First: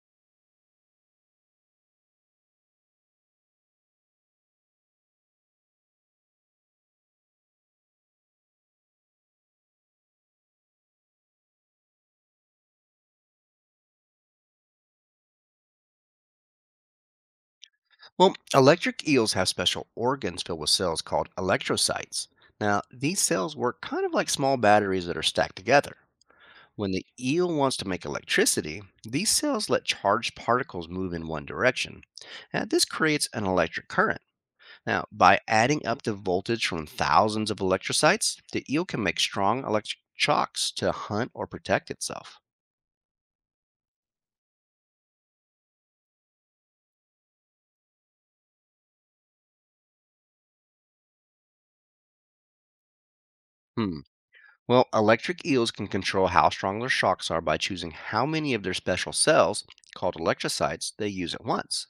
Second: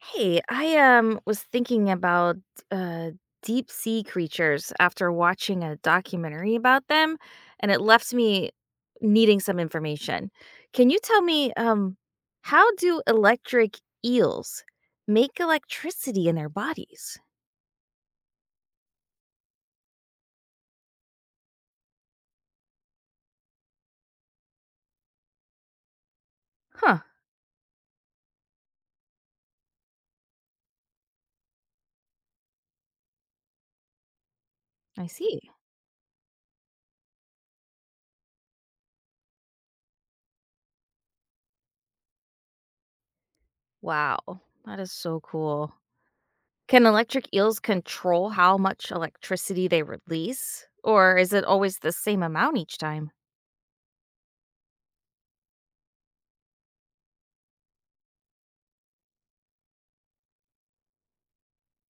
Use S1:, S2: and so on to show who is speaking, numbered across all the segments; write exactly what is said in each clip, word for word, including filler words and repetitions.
S1: Hey, I um was thinking about uh deep sea creatures after watching a documentary about them, and it left me needing some information. Can you tell me um how do electric eels make electricity in their bodies?
S2: Well, electric eels have special organs filled with cells called electrocytes. Now, these cells work kind of like small batteries that are stacked together. When
S1: Huh,
S2: the eel wants to make electricity, these cells let charged particles move in one direction. Now, this creates an electric current. Now,
S1: I
S2: by
S1: see.
S2: adding up the voltage from thousands of electrocytes, the eel can make strong electric shocks to hunt or protect itself.
S1: Wow, that is so cool. Can electric eels control how much electricity they release, or is it always the same amount each time?
S2: Hmm. Well, electric eels can control how strong their shocks are by choosing how many of their special cells, called electrocytes, they use at once.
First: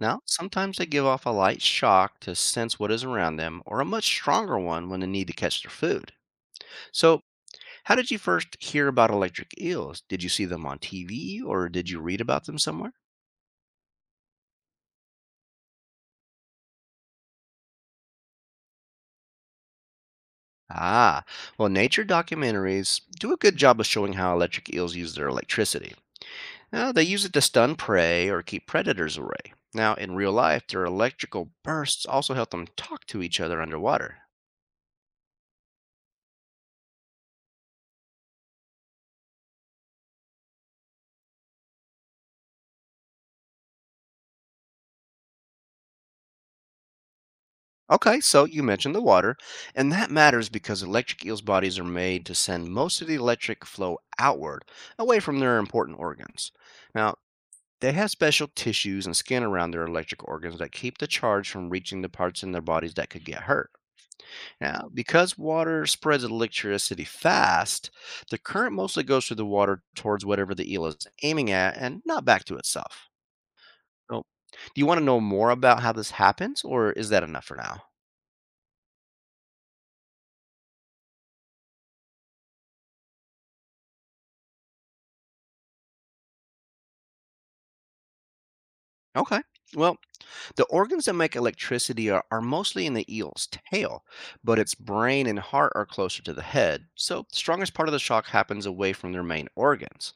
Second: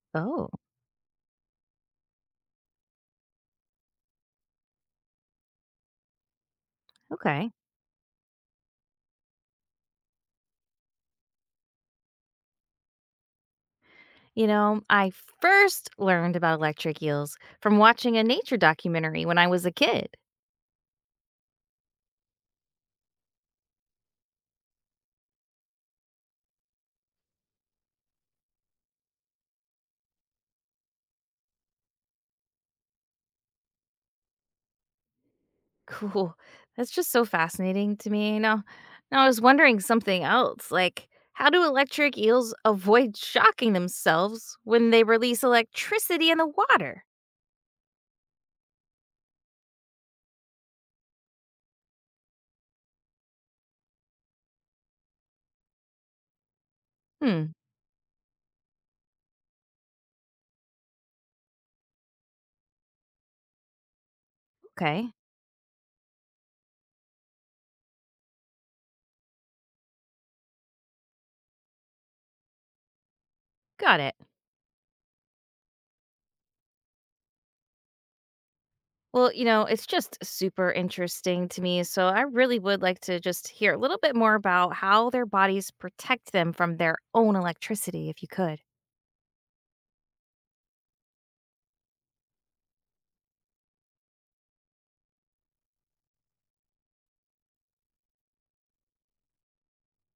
S2: Now,
S1: Oh,
S2: sometimes they give off a light shock to sense what is around them, or a much stronger one when they need to catch their food. So,
S1: okay.
S2: how did you first hear about electric eels? Did you see them on T V, or did you read about them somewhere?
S1: You know, I first learned about electric eels from watching a nature documentary when I was a kid.
S2: Ah, well, nature documentaries do a good job of showing how electric eels use their electricity. Uh, they use it to stun prey or keep predators away. Now, in real life, their electrical bursts also help them talk to each other underwater.
S1: Cool. That's just so fascinating to me. Now, now I was wondering something else, like how do electric eels avoid shocking themselves when they release electricity in the water?
S2: Okay, so you mentioned the water, and that matters because electric eels' bodies are made to send most of the electric flow outward, away from their important organs. Now,
S1: Hmm,
S2: they have special tissues and skin around their electric organs that keep the charge from reaching the parts in their bodies that could get hurt. Now,
S1: okay.
S2: because water spreads electricity fast, the current mostly goes through the water towards whatever the eel is aiming at and not back to itself.
S1: Got it.
S2: So, do you want to know more about how this happens, or is that enough for now?
S1: Well, you know, it's just super interesting to me, so I really would like to just hear a little bit more about how their bodies protect them from their own electricity if you could.
S2: Okay. Well, the organs that make electricity are, are mostly in the eel's tail, but its brain and heart are closer to the head. So, the strongest part of the shock happens away from their main organs.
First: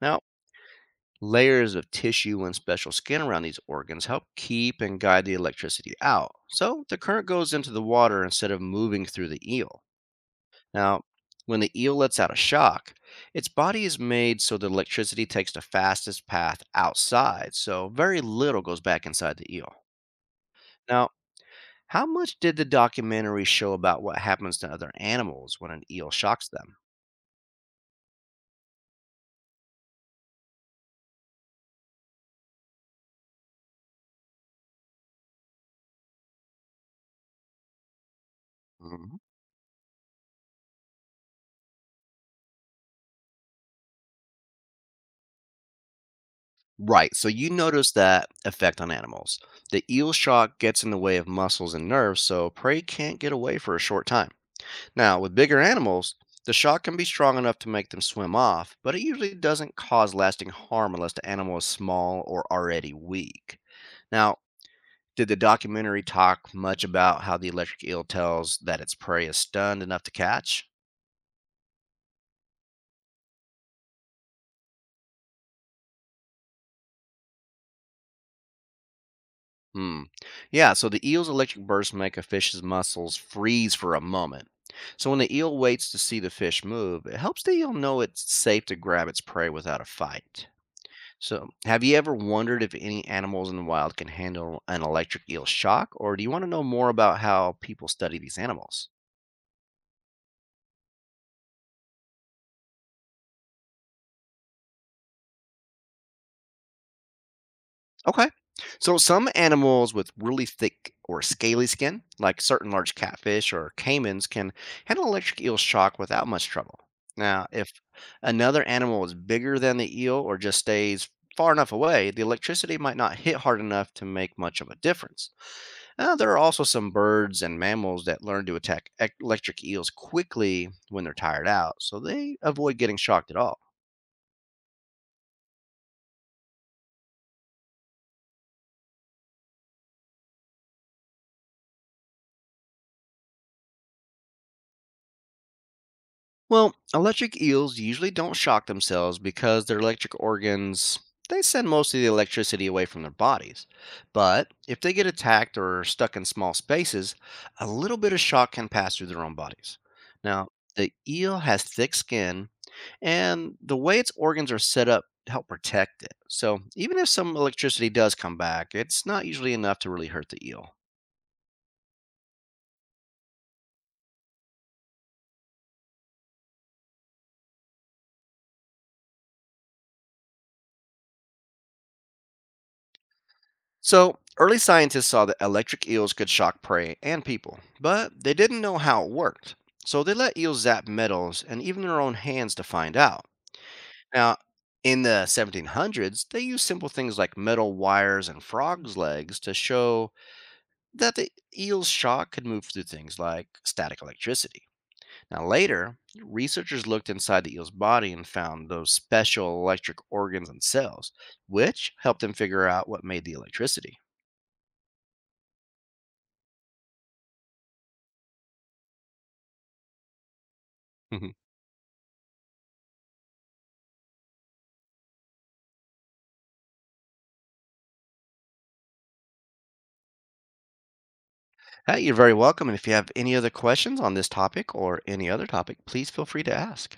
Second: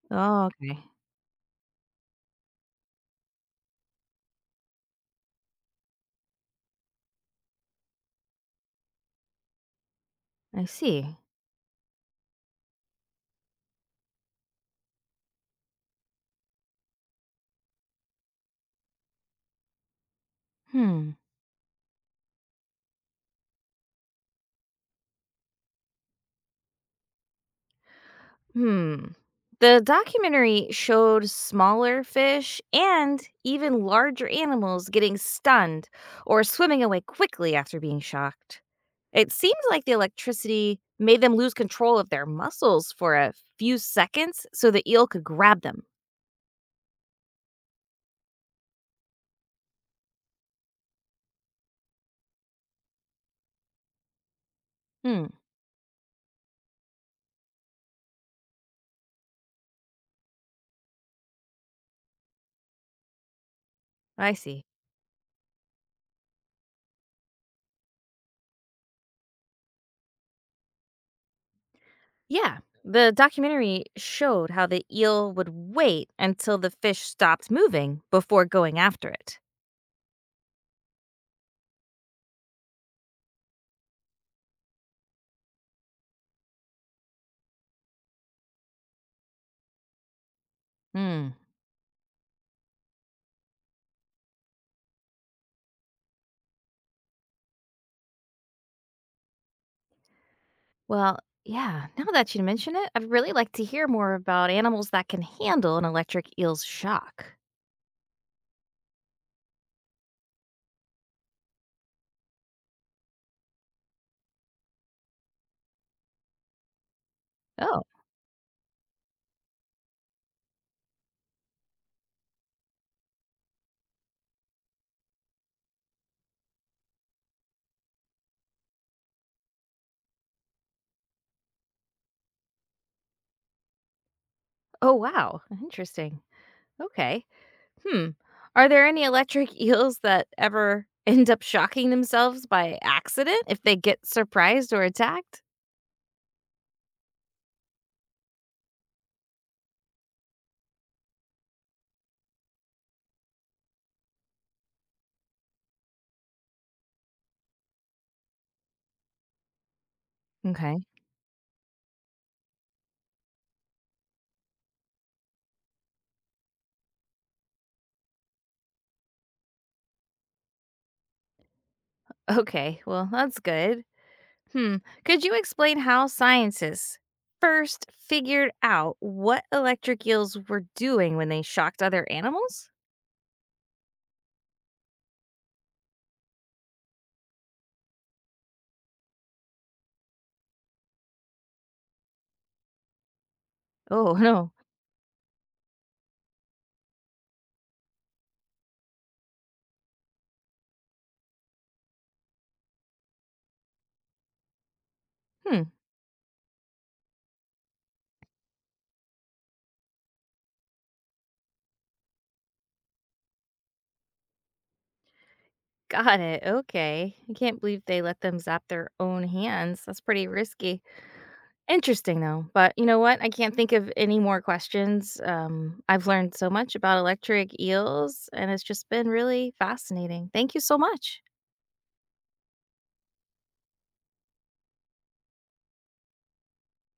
S2: Now,
S1: Oh, okay.
S2: layers of tissue and special skin around these organs help keep and guide the electricity out. So the current goes into the water instead of moving through the eel.
S1: I
S2: Now,
S1: see.
S2: when the eel lets out a shock, its body is made so the electricity takes the fastest path outside, so very little goes back inside the eel. Now,
S1: Hmm.
S2: how much did the documentary show about what happens to other animals when an eel shocks them?
S1: Hmm. The documentary showed smaller fish and even larger animals getting stunned or swimming away quickly after being shocked.
S2: Mhm.
S1: It seems like the electricity made them lose control of their muscles for a few seconds so the eel could grab them.
S2: Right, so you notice that effect on animals. The eel shock gets in the way of muscles and nerves, so prey can't get away for a short time. Now,
S1: Hmm.
S2: with bigger animals, the shock can be strong enough to make them swim off, but it usually doesn't cause lasting harm unless the animal is small or already weak.
S1: I
S2: Now,
S1: see.
S2: did the documentary talk much about how the electric eel tells that its prey is stunned enough to catch?
S1: Yeah. The documentary showed how the eel would wait until the fish stopped moving before going after it.
S2: Hmm. Yeah, so the eel's electric bursts make a fish's muscles freeze for a moment. So when the eel waits to see the fish move, it helps the eel know it's safe to grab its prey without a fight.
S1: Hmm.
S2: So, have you ever wondered if any animals in the wild can handle an electric eel shock, or do you want to know more about how people study these animals?
S1: Well, yeah, now that you mention it, I'd really like to hear more about animals that can handle an electric eel's shock.
S2: Okay. So some animals with really thick or scaly skin, like certain large catfish or caimans, can handle electric eel shock without much trouble. Now, if
S1: Oh,
S2: another animal is bigger than the eel or just stays far enough away, the electricity might not hit hard enough to make much of a difference. Uh, there are also some birds and mammals that learn to attack ec- electric eels quickly when they're tired out, so they avoid getting shocked at all.
S1: oh, wow. Interesting. Okay. Hmm. Are there any electric eels that ever end up shocking themselves by accident if they get surprised or attacked?
S2: Well, electric eels usually don't shock themselves because their electric organs they send most of the electricity away from their bodies. But if they get attacked or are stuck in small spaces, a little bit of shock can pass through their own bodies. Now,
S1: Okay.
S2: the eel has thick skin and the way its organs are set up help protect it. So, even if some electricity does come back, it's not usually enough to really hurt the eel.
S1: Okay. Well, that's good. Hmm. Could you explain how scientists first figured out what electric eels were doing when they shocked other animals?
S2: So, early scientists saw that electric eels could shock prey and people, but they didn't know how it worked. So, they let eels zap metals and even their own hands to find out.
S1: Oh,
S2: Now,
S1: no.
S2: in the seventeen hundreds, they used simple things like metal wires and frogs' legs to show that the eel's shock could move through things like static electricity. Now,
S1: Hmm.
S2: later, researchers looked inside the eel's body and found those special electric organs and cells, which helped them figure out what made the electricity.
S1: Got it, okay. I can't believe they let them zap their own hands, that's pretty risky. Interesting, though, but you know what? I can't think of any more questions, um, I've learned so much about electric eels, and it's just been really fascinating. Thank you so much.
S2: Hey, you're very welcome. And if you have any other questions on this topic or any other topic, please feel free to ask.